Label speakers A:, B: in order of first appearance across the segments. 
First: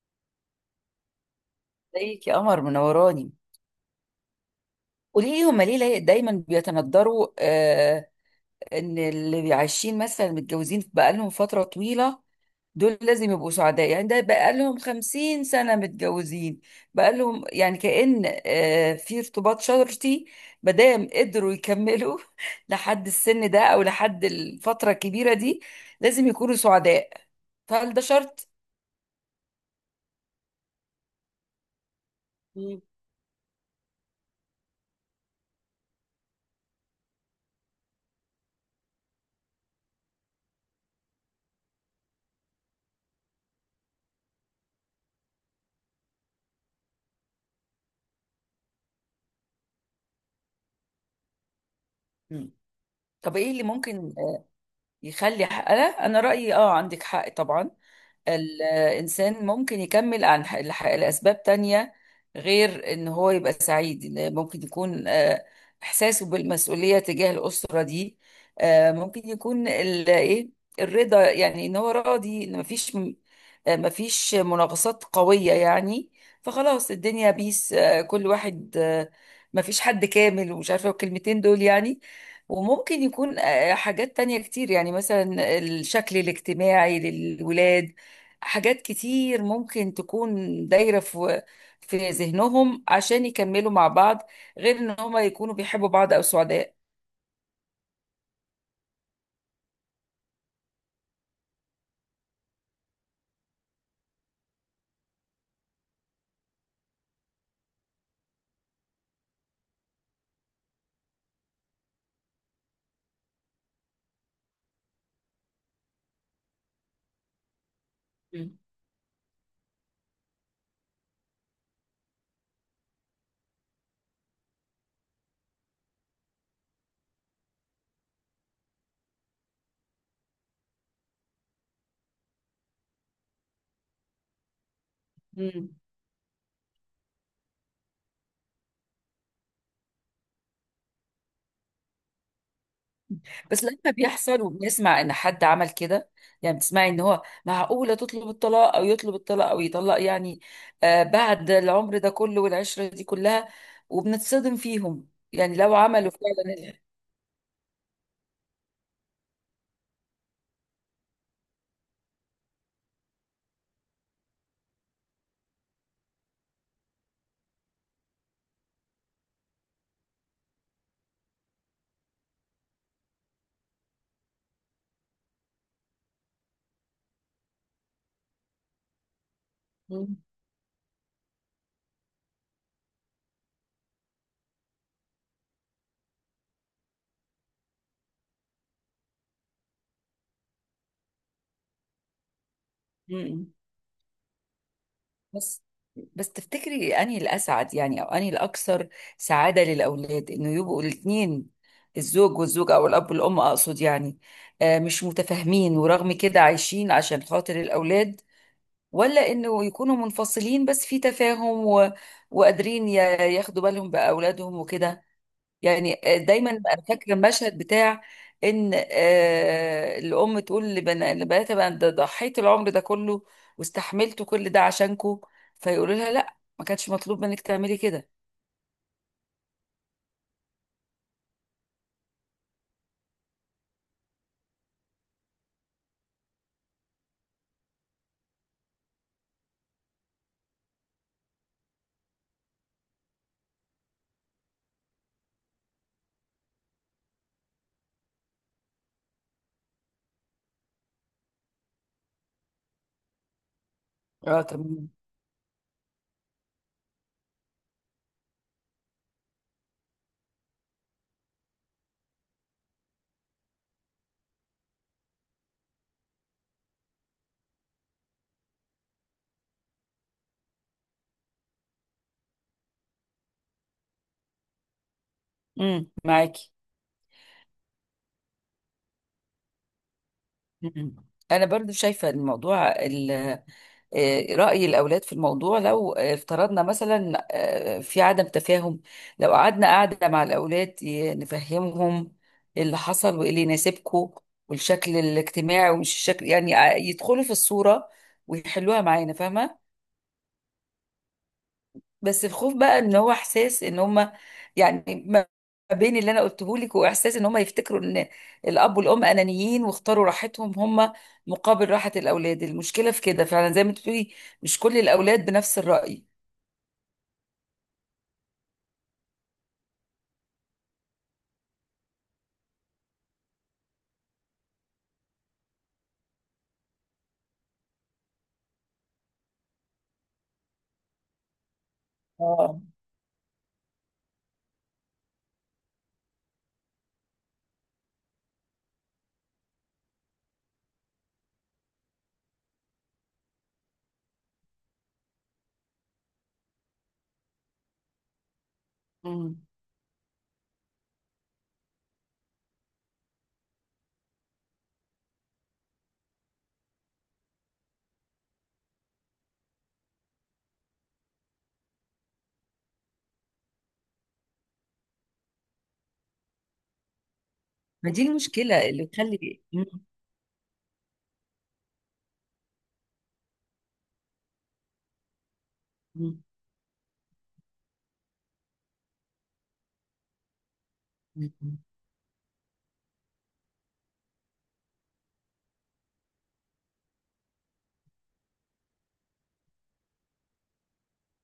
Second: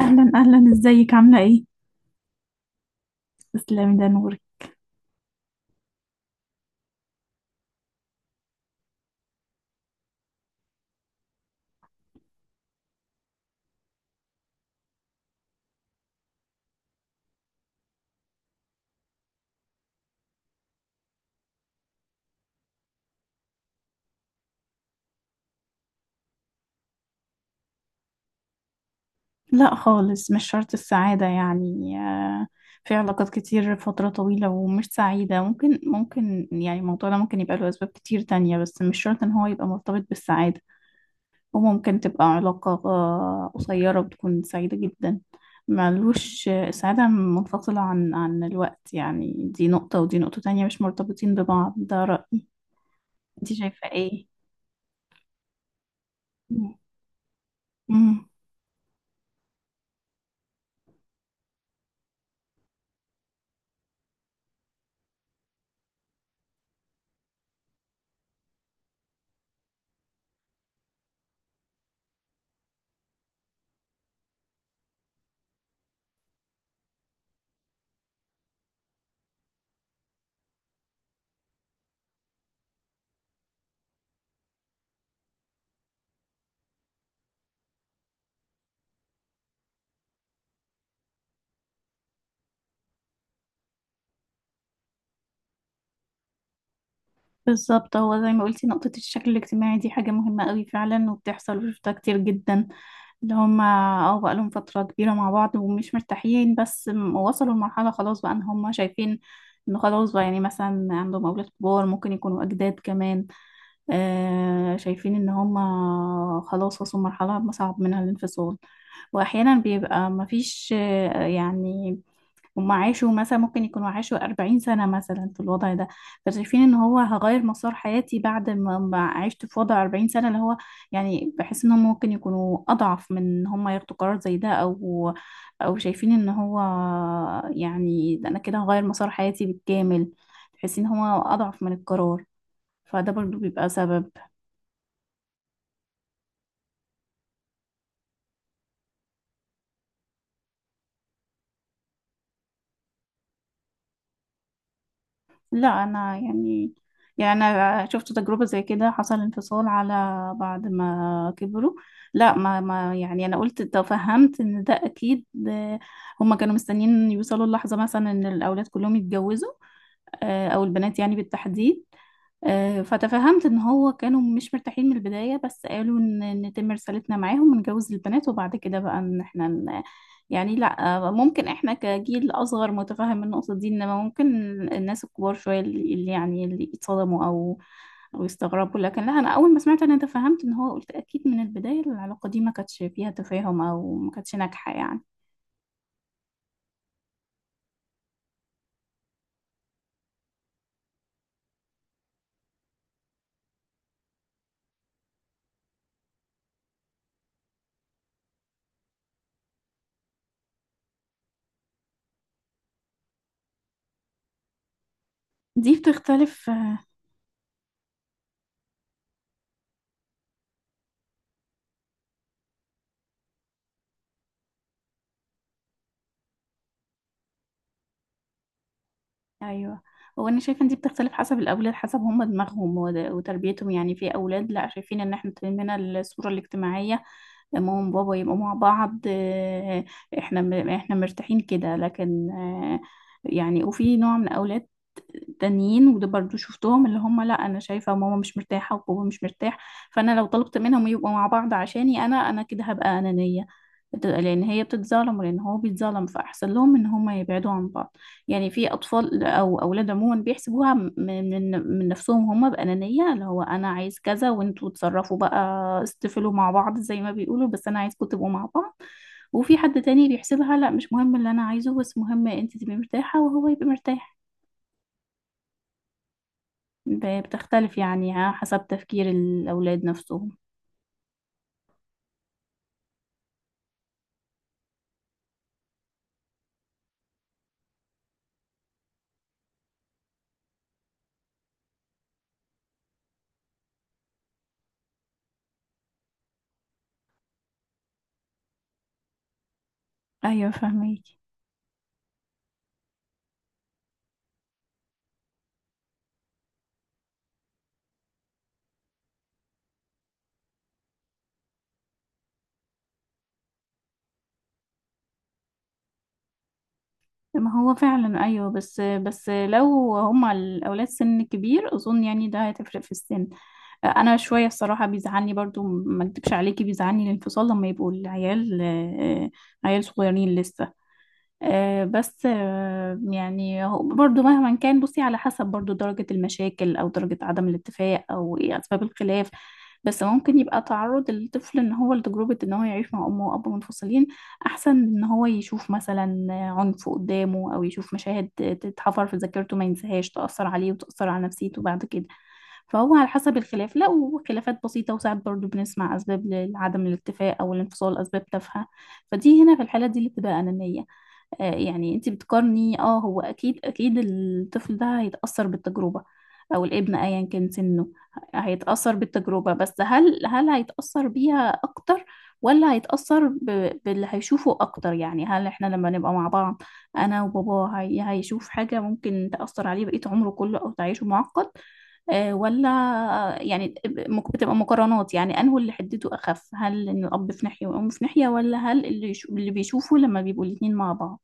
A: اهلا اهلا، ازيك؟ عامله ايه؟
B: ازيك يا قمر، منوراني.
A: تسلمي، ده نوري.
B: قولي لي، هما ليه دايما بيتندروا، ان اللي عايشين مثلا متجوزين بقالهم فترة طويلة، دول لازم يبقوا سعداء. يعني ده بقالهم 50 سنة متجوزين، بقالهم يعني كأن في ارتباط شرطي. مادام قدروا يكملوا لحد السن ده او لحد الفترة الكبيرة دي، لازم يكونوا سعداء. فهل ده شرط؟
A: لا خالص، مش شرط السعاده يعني
B: مم.
A: في علاقات كتير فتره طويله ومش سعيده، ممكن يعني الموضوع ده ممكن يبقى له اسباب كتير تانية، بس مش شرط ان هو يبقى مرتبط بالسعاده. وممكن تبقى علاقه قصيره وتكون سعيده جدا. ملوش السعاده منفصله عن الوقت، يعني دي نقطه ودي نقطه تانية مش مرتبطين ببعض، ده رأيي.
B: مم. طب ايه
A: انت
B: اللي
A: شايفه
B: ممكن
A: ايه؟
B: يخلي حق. انا رأيي، اه، عندك حق طبعا.
A: مم.
B: الإنسان ممكن يكمل عن لأسباب تانية غير إن هو يبقى سعيد. إن ممكن يكون إحساسه بالمسؤولية تجاه الأسرة دي. ممكن يكون إيه، الرضا، يعني إن هو راضي إن مفيش مفيش مناقصات قوية يعني. فخلاص، الدنيا بيس، كل واحد، مفيش حد كامل، ومش عارفة الكلمتين دول يعني. وممكن يكون حاجات تانية كتير، يعني مثلا الشكل الاجتماعي للولاد. حاجات كتير ممكن تكون دايرة في ذهنهم عشان يكملوا مع بعض، غير ان هما يكونوا بيحبوا بعض او سعداء.
A: بالظبط، هو زي ما قلتي نقطة الشكل الاجتماعي دي حاجة مهمة قوي فعلا وبتحصل وشفتها كتير جدا، اللي هما اه بقالهم فترة كبيرة مع بعض ومش مرتاحين، بس وصلوا لمرحلة خلاص، بقى ان هما شايفين انه خلاص، بقى يعني مثلا عندهم أولاد كبار ممكن يكونوا أجداد كمان. آه شايفين ان هما خلاص وصلوا لمرحلة صعب منها الانفصال.
B: مم.
A: وأحيانا بيبقى مفيش يعني هم عاشوا مثلا ممكن يكونوا عاشوا 40 سنة مثلا في الوضع ده. فشايفين ان هو هغير مسار حياتي بعد ما عشت في وضع 40 سنة، اللي هو يعني بحس ان هم ممكن يكونوا اضعف من ان هم ياخدوا قرار زي ده، او
B: مم.
A: شايفين ان هو، يعني ده انا كده هغير مسار حياتي بالكامل، تحسين ان هو اضعف من القرار، فده برضو
B: بس
A: بيبقى
B: لما
A: سبب.
B: بيحصل وبنسمع ان حد عمل كده، يعني بتسمعي ان هو، معقولة تطلب الطلاق او يطلب الطلاق او يطلق، يعني بعد العمر ده كله والعشرة دي كلها، وبنتصدم فيهم. يعني لو
A: لا
B: عملوا
A: انا
B: فعلا.
A: يعني، انا شفت تجربه زي كده، حصل انفصال على بعد ما كبروا. لا ما ما يعني انا قلت تفهمت ان ده اكيد هما كانوا مستنيين يوصلوا اللحظه مثلا ان الاولاد كلهم يتجوزوا او البنات يعني بالتحديد. فتفهمت ان هو كانوا مش مرتاحين من البداية، بس قالوا ان نتم رسالتنا معاهم ونجوز البنات وبعد كده بقى ان احنا
B: مم.
A: يعني لا ممكن احنا كجيل اصغر متفهم النقطة دي، انما ممكن الناس الكبار شوية اللي اللي يعني اللي يتصدموا او يستغربوا، لكن لا، انا اول ما سمعت انا تفهمت ان هو قلت اكيد من البداية العلاقة دي ما كانتش فيها
B: مم.
A: تفاهم او ما كانتش ناجحة يعني.
B: بس بس تفتكري انهي الاسعد، يعني، او انهي الاكثر سعاده للاولاد، انه يبقوا الاثنين، الزوج والزوجه او الاب والام اقصد، يعني مش متفاهمين ورغم كده عايشين عشان خاطر الاولاد، ولا انه يكونوا منفصلين بس في تفاهم و... وقادرين ياخدوا بالهم باولادهم وكده.
A: دي
B: يعني،
A: بتختلف
B: دايما انا فاكره المشهد بتاع ان الام تقول لبناتها، بقى ده ضحيت العمر ده كله واستحملت كل ده عشانكو، فيقولوا لها لا، ما كانش مطلوب منك تعملي كده.
A: ايوه. هو انا شايفه ان دي بتختلف حسب الاولاد، حسب هم دماغهم وتربيتهم، يعني في اولاد لا شايفين ان احنا طالعين الصوره الاجتماعيه، ماما وبابا يبقوا مع بعض احنا احنا مرتاحين كده، لكن يعني. وفي نوع من الاولاد تانيين، وده برضو شفتهم، اللي هم لا انا شايفه ماما مش مرتاحه وبابا مش مرتاح، فانا لو طلبت منهم يبقوا مع بعض عشاني انا كده هبقى انانيه، لان
B: اه،
A: هي
B: تمام.
A: بتتظلم ولان هو بيتظلم، فاحسن لهم ان هم يبعدوا عن بعض. يعني في اطفال او اولاد عموما بيحسبوها من نفسهم، هم بانانيه، اللي هو انا عايز كذا وانتوا اتصرفوا بقى، استفلوا مع بعض زي ما بيقولوا، بس انا عايزكم تبقوا مع بعض. وفي حد تاني بيحسبها لا، مش مهم اللي انا عايزه، بس مهم انت تبقي مرتاحه وهو يبقى مرتاح.
B: معاكي.
A: بتختلف يعني ها حسب تفكير الأولاد نفسهم.
B: مم. انا برضو شايفه الموضوع، رأي الأولاد في الموضوع، لو افترضنا مثلا في عدم تفاهم، لو قعدنا قعدة مع الأولاد نفهمهم اللي حصل، وإيه اللي يناسبكم، والشكل الاجتماعي، ومش الشكل، يعني يدخلوا في الصورة ويحلوها معانا، فاهمة.
A: أيوة فهميكي.
B: بس الخوف بقى إن هو إحساس إن هما، يعني ما بين اللي أنا قلته لك، وإحساس إن هما يفتكروا إن الأب والأم أنانيين واختاروا راحتهم هما مقابل راحة الأولاد. المشكلة في كده فعلا، زي ما أنت بتقولي، مش كل الأولاد بنفس الرأي.
A: ما هو فعلا أيوة، بس لو هما الأولاد سن كبير أظن يعني ده هتفرق في السن. أنا شوية الصراحة بيزعلني برضو، ما أكدبش عليكي، بيزعلني الانفصال لما يبقوا العيال عيال صغيرين لسه. آه، بس
B: اه.
A: آه، يعني هو برضو مهما كان بصي على حسب برضو درجة المشاكل أو درجة عدم الاتفاق أو إيه أسباب الخلاف. بس ممكن يبقى تعرض الطفل إن هو لتجربة إن هو يعيش مع أمه وأبوه منفصلين أحسن من إن هو يشوف مثلا عنف قدامه، أو يشوف مشاهد تتحفر في
B: مم.
A: ذاكرته ما ينساهاش، تأثر عليه وتأثر على نفسيته بعد كده. فهو على حسب الخلاف، لا، وخلافات بسيطة، وساعات برضو بنسمع أسباب لعدم الاتفاق أو الانفصال أسباب تافهة، فدي هنا في الحالة دي اللي بتبقى أنانية. يعني انت بتقارني، اه هو اكيد الطفل ده هيتأثر بالتجربة، او الابن ايا كان سنه
B: ما دي المشكلة اللي
A: هيتأثر
B: تخلي.
A: بالتجربة،
B: مم.
A: بس هل هيتأثر بيها اكتر، ولا هيتأثر باللي هيشوفه اكتر، يعني هل احنا لما نبقى
B: مم.
A: مع بعض انا وبابا هي هيشوف حاجة ممكن تأثر عليه بقية عمره كله او تعيشه معقد
B: مم.
A: ولا، يعني بتبقى مقارنات، يعني انه اللي حدته اخف، هل ان الاب في ناحيه والام في ناحيه، ولا هل اللي بيشوفه لما بيبقوا الاتنين مع بعض،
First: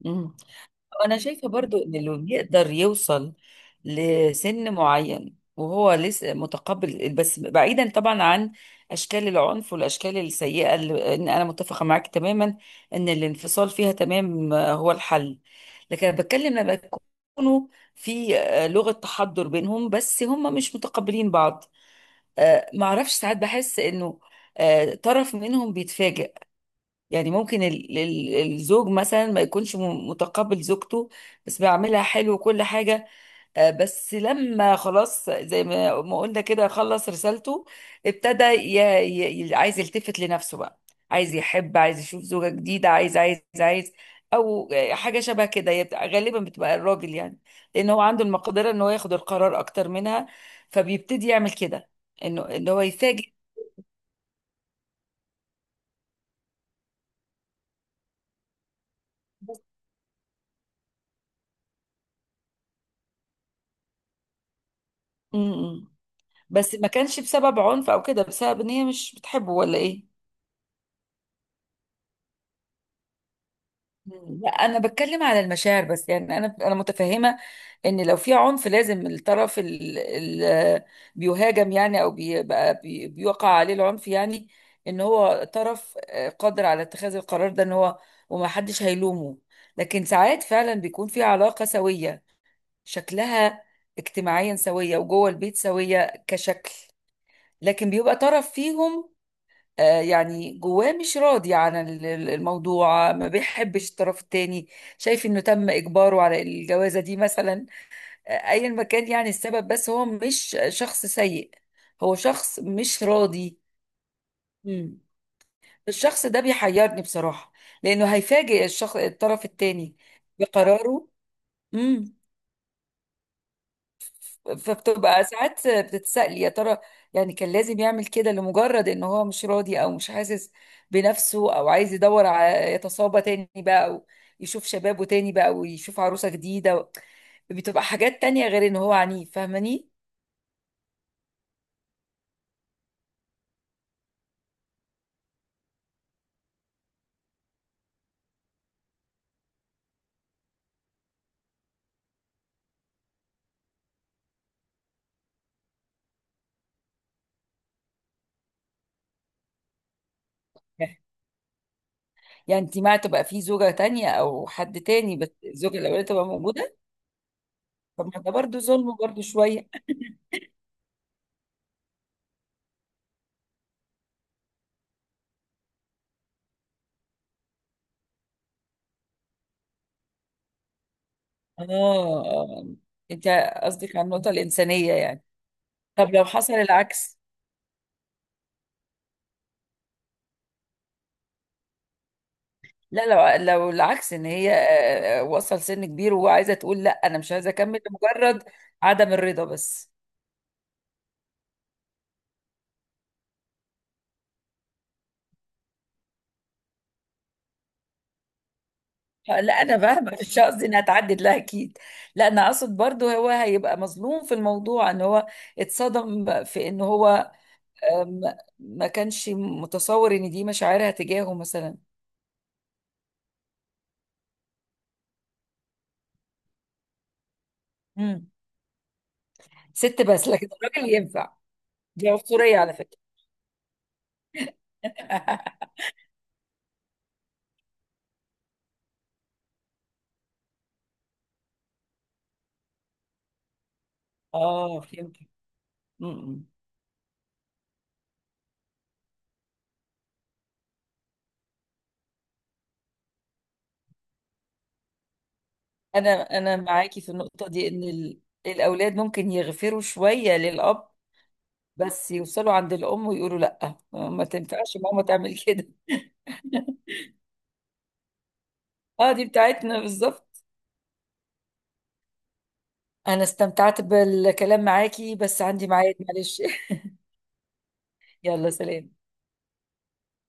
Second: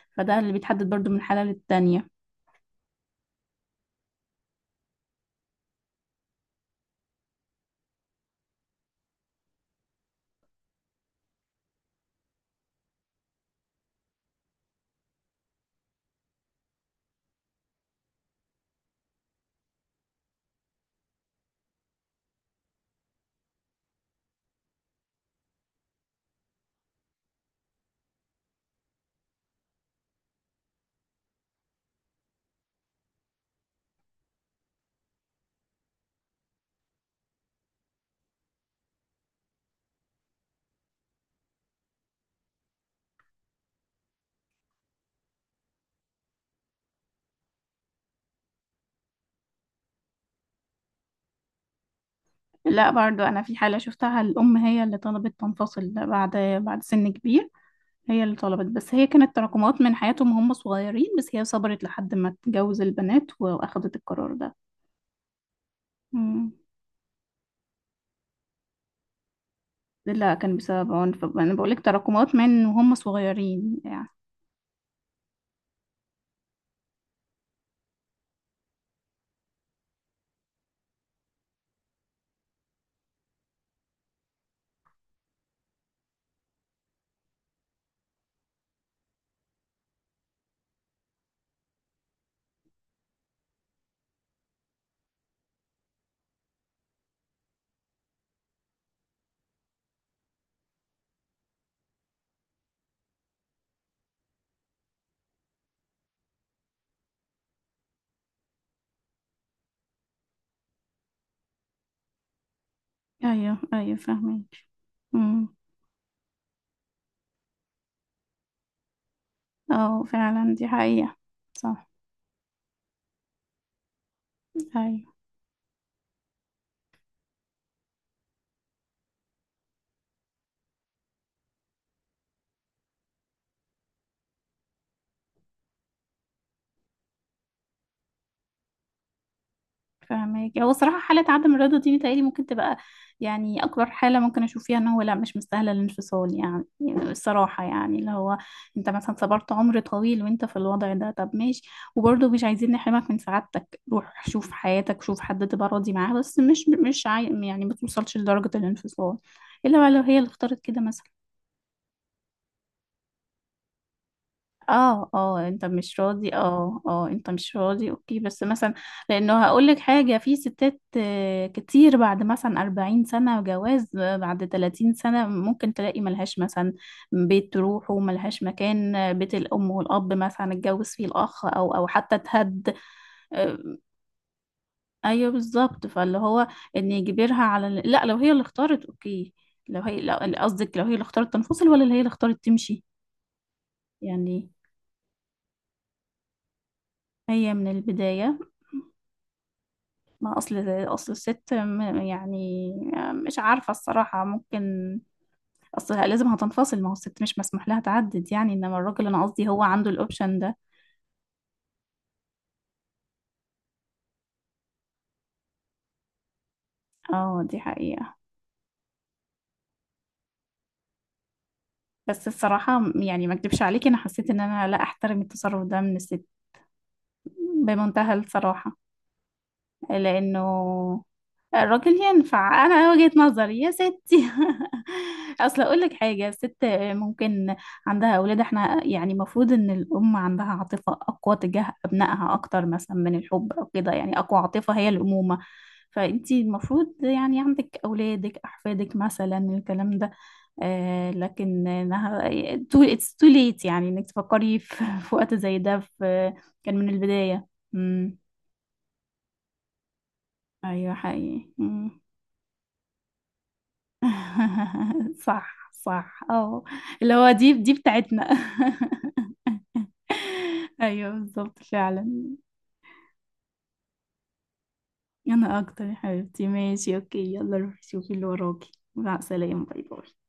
B: مم.
A: فده اللي بيتحدد برضو
B: أنا
A: من حالة
B: شايفة برضو إن
A: للتانية.
B: اللي يقدر يوصل لسن معين وهو لسه متقبل، بس بعيدا طبعا عن أشكال العنف والأشكال السيئة، اللي إن أنا متفقة معاك تماما إن الانفصال فيها تمام، هو الحل. لكن أنا بتكلم لما يكونوا في لغة تحضر بينهم بس هم مش متقبلين بعض. معرفش، ساعات بحس انه طرف منهم بيتفاجئ. يعني ممكن الزوج مثلا ما يكونش متقبل زوجته، بس بيعملها حلو وكل حاجة. بس لما خلاص، زي ما قلنا كده، خلص رسالته، ابتدى عايز يلتفت لنفسه بقى، عايز يحب، عايز يشوف زوجة جديدة، عايز، او حاجة شبه كده. هي غالبا بتبقى الراجل، يعني لان هو عنده المقدرة ان هو ياخد القرار اكتر منها، فبيبتدي يعمل كده، انه ان هو
A: لا برضو
B: يفاجئ.
A: أنا في حالة شفتها الأم هي اللي طلبت تنفصل بعد سن كبير، هي اللي طلبت، بس هي كانت تراكمات من حياتهم وهم صغيرين، بس هي صبرت لحد ما تجوز البنات وأخدت القرار ده.
B: م- م.
A: مم.
B: بس ما كانش بسبب عنف او كده، بسبب ان هي مش بتحبه ولا ايه.
A: لا كان بسبب عنف، أنا بقولك تراكمات من وهم صغيرين يعني.
B: مم. لا، انا بتكلم على المشاعر بس، يعني انا متفهمه ان لو في عنف، لازم الطرف اللي بيهاجم، يعني، او بيبقى بيوقع عليه العنف، يعني ان هو طرف قادر على اتخاذ القرار ده، ان هو وما حدش هيلومه. لكن ساعات فعلا بيكون في علاقه سويه، شكلها اجتماعيا سويه، وجوه البيت سويه، كشكل. لكن بيبقى طرف فيهم يعني جواه مش راضي عن الموضوع، ما بيحبش الطرف التاني، شايف انه تم اجباره على الجوازة دي مثلا، ايا ما كان يعني السبب، بس هو مش شخص سيء، هو شخص مش
A: أيوه
B: راضي.
A: أيوه فاهمك.
B: مم.
A: مم.
B: الشخص ده بيحيرني بصراحة، لانه هيفاجئ الشخص الطرف التاني
A: اه فعلا دي
B: بقراره.
A: حقيقة. صح.
B: امم.
A: أيوه
B: فبتبقى ساعات بتتسألي، يا ترى يعني كان لازم يعمل كده لمجرد ان هو مش راضي، او مش حاسس بنفسه، او عايز يدور على، يتصابى تاني بقى، او يشوف شبابه تاني بقى ويشوف عروسة جديدة، بتبقى حاجات تانية غير ان هو عنيف، فاهماني.
A: فاهمك، هو صراحة حالة عدم الرضا دي متهيألي ممكن تبقى يعني أكبر حالة ممكن أشوف فيها إن هو لا مش مستاهلة الانفصال، يعني الصراحة يعني، اللي هو أنت مثلا صبرت عمر طويل وأنت في الوضع ده، طب ماشي، وبرضه مش عايزين نحرمك من سعادتك، روح شوف حياتك، شوف حد تبقى راضي معاه، بس مش يعني ما توصلش لدرجة الانفصال إلا بقى لو هي اللي اختارت كده مثلا.
B: يعني انت مع تبقى في زوجة تانية او حد
A: اه
B: تاني، بس
A: اه انت
B: الزوجة
A: مش
B: الاولانية تبقى
A: راضي،
B: موجودة؟
A: اه اه انت مش راضي،
B: طب
A: اوكي
B: ما ده
A: بس
B: برضه
A: مثلا،
B: ظلم، برضه
A: لانه
B: شوية.
A: هقولك حاجة، في ستات كتير بعد مثلا 40 سنة جواز بعد 30 سنة ممكن تلاقي ملهاش مثلا بيت تروح، وملهاش مكان بيت الأم والأب مثلا اتجوز فيه الأخ
B: اه.
A: أو أو حتى
B: آه.
A: اتهد.
B: انت
A: آه،
B: قصدك على النقطة الإنسانية يعني.
A: أيوه بالظبط،
B: طب
A: فاللي
B: لو
A: هو
B: حصل
A: إن
B: العكس.
A: يجبرها على لا، لو هي اللي اختارت اوكي، لو هي قصدك لو هي اللي اختارت تنفصل، ولا اللي هي اللي اختارت تمشي.
B: لا، لو العكس ان
A: يعني
B: هي وصل سن كبير وعايزه تقول لا انا مش عايزه
A: هي من
B: اكمل
A: البداية،
B: لمجرد عدم الرضا بس.
A: ما اصل الست يعني مش عارفه الصراحه، ممكن اصل لازم هتنفصل، ما هو الست مش مسموح لها تعدد يعني، انما الراجل انا قصدي
B: لا،
A: هو
B: انا
A: عنده
B: فاهمه. مش
A: الاوبشن ده.
B: قصدي انها تعدد، لا اكيد. لا، انا اقصد برضو هو هيبقى مظلوم في الموضوع، ان هو اتصدم في ان هو
A: اه دي حقيقه.
B: آم، ما كانش متصور ان دي مشاعرها تجاهه مثلا.
A: بس الصراحه يعني ما اكدبش عليكي، انا حسيت ان انا لا احترم التصرف ده من الست، بمنتهى
B: مم.
A: الصراحه.
B: ست بس لكن الراجل
A: لأنه
B: ينفع؟
A: الراجل
B: دي عنصريه
A: ينفع،
B: على
A: أنا
B: فكره.
A: وجهة نظري يا ستي. أصل أقول لك حاجة، الست ممكن عندها أولاد، احنا يعني المفروض إن الأم عندها عاطفة أقوى تجاه أبنائها أكتر مثلا من الحب أو كده، يعني أقوى عاطفة
B: اه،
A: هي
B: فهمت.
A: الأمومة، فأنتي المفروض يعني عندك أولادك أحفادك مثلا الكلام ده، آه لكن إنها it's too late، يعني إنك تفكري في وقت زي ده،
B: انا
A: في
B: انا
A: كان من
B: معاكي في
A: البداية.
B: النقطه دي، ان
A: امم،
B: الاولاد ممكن يغفروا شويه للاب،
A: ايوه حقيقي.
B: بس يوصلوا عند الام ويقولوا لا، ما تنفعش ماما تعمل كده.
A: صح صح اه، اللي هو دي بتاعتنا.
B: اه، دي بتاعتنا بالظبط.
A: ايوه بالظبط فعلا.
B: انا استمتعت بالكلام معاكي بس
A: انا
B: عندي
A: اكتر يا
B: ميعاد، معلش.
A: حبيبتي، ماشي اوكي، يلا روحي شوفي اللي
B: يلا،
A: وراكي.
B: سلام.
A: مع السلامة، باي باي.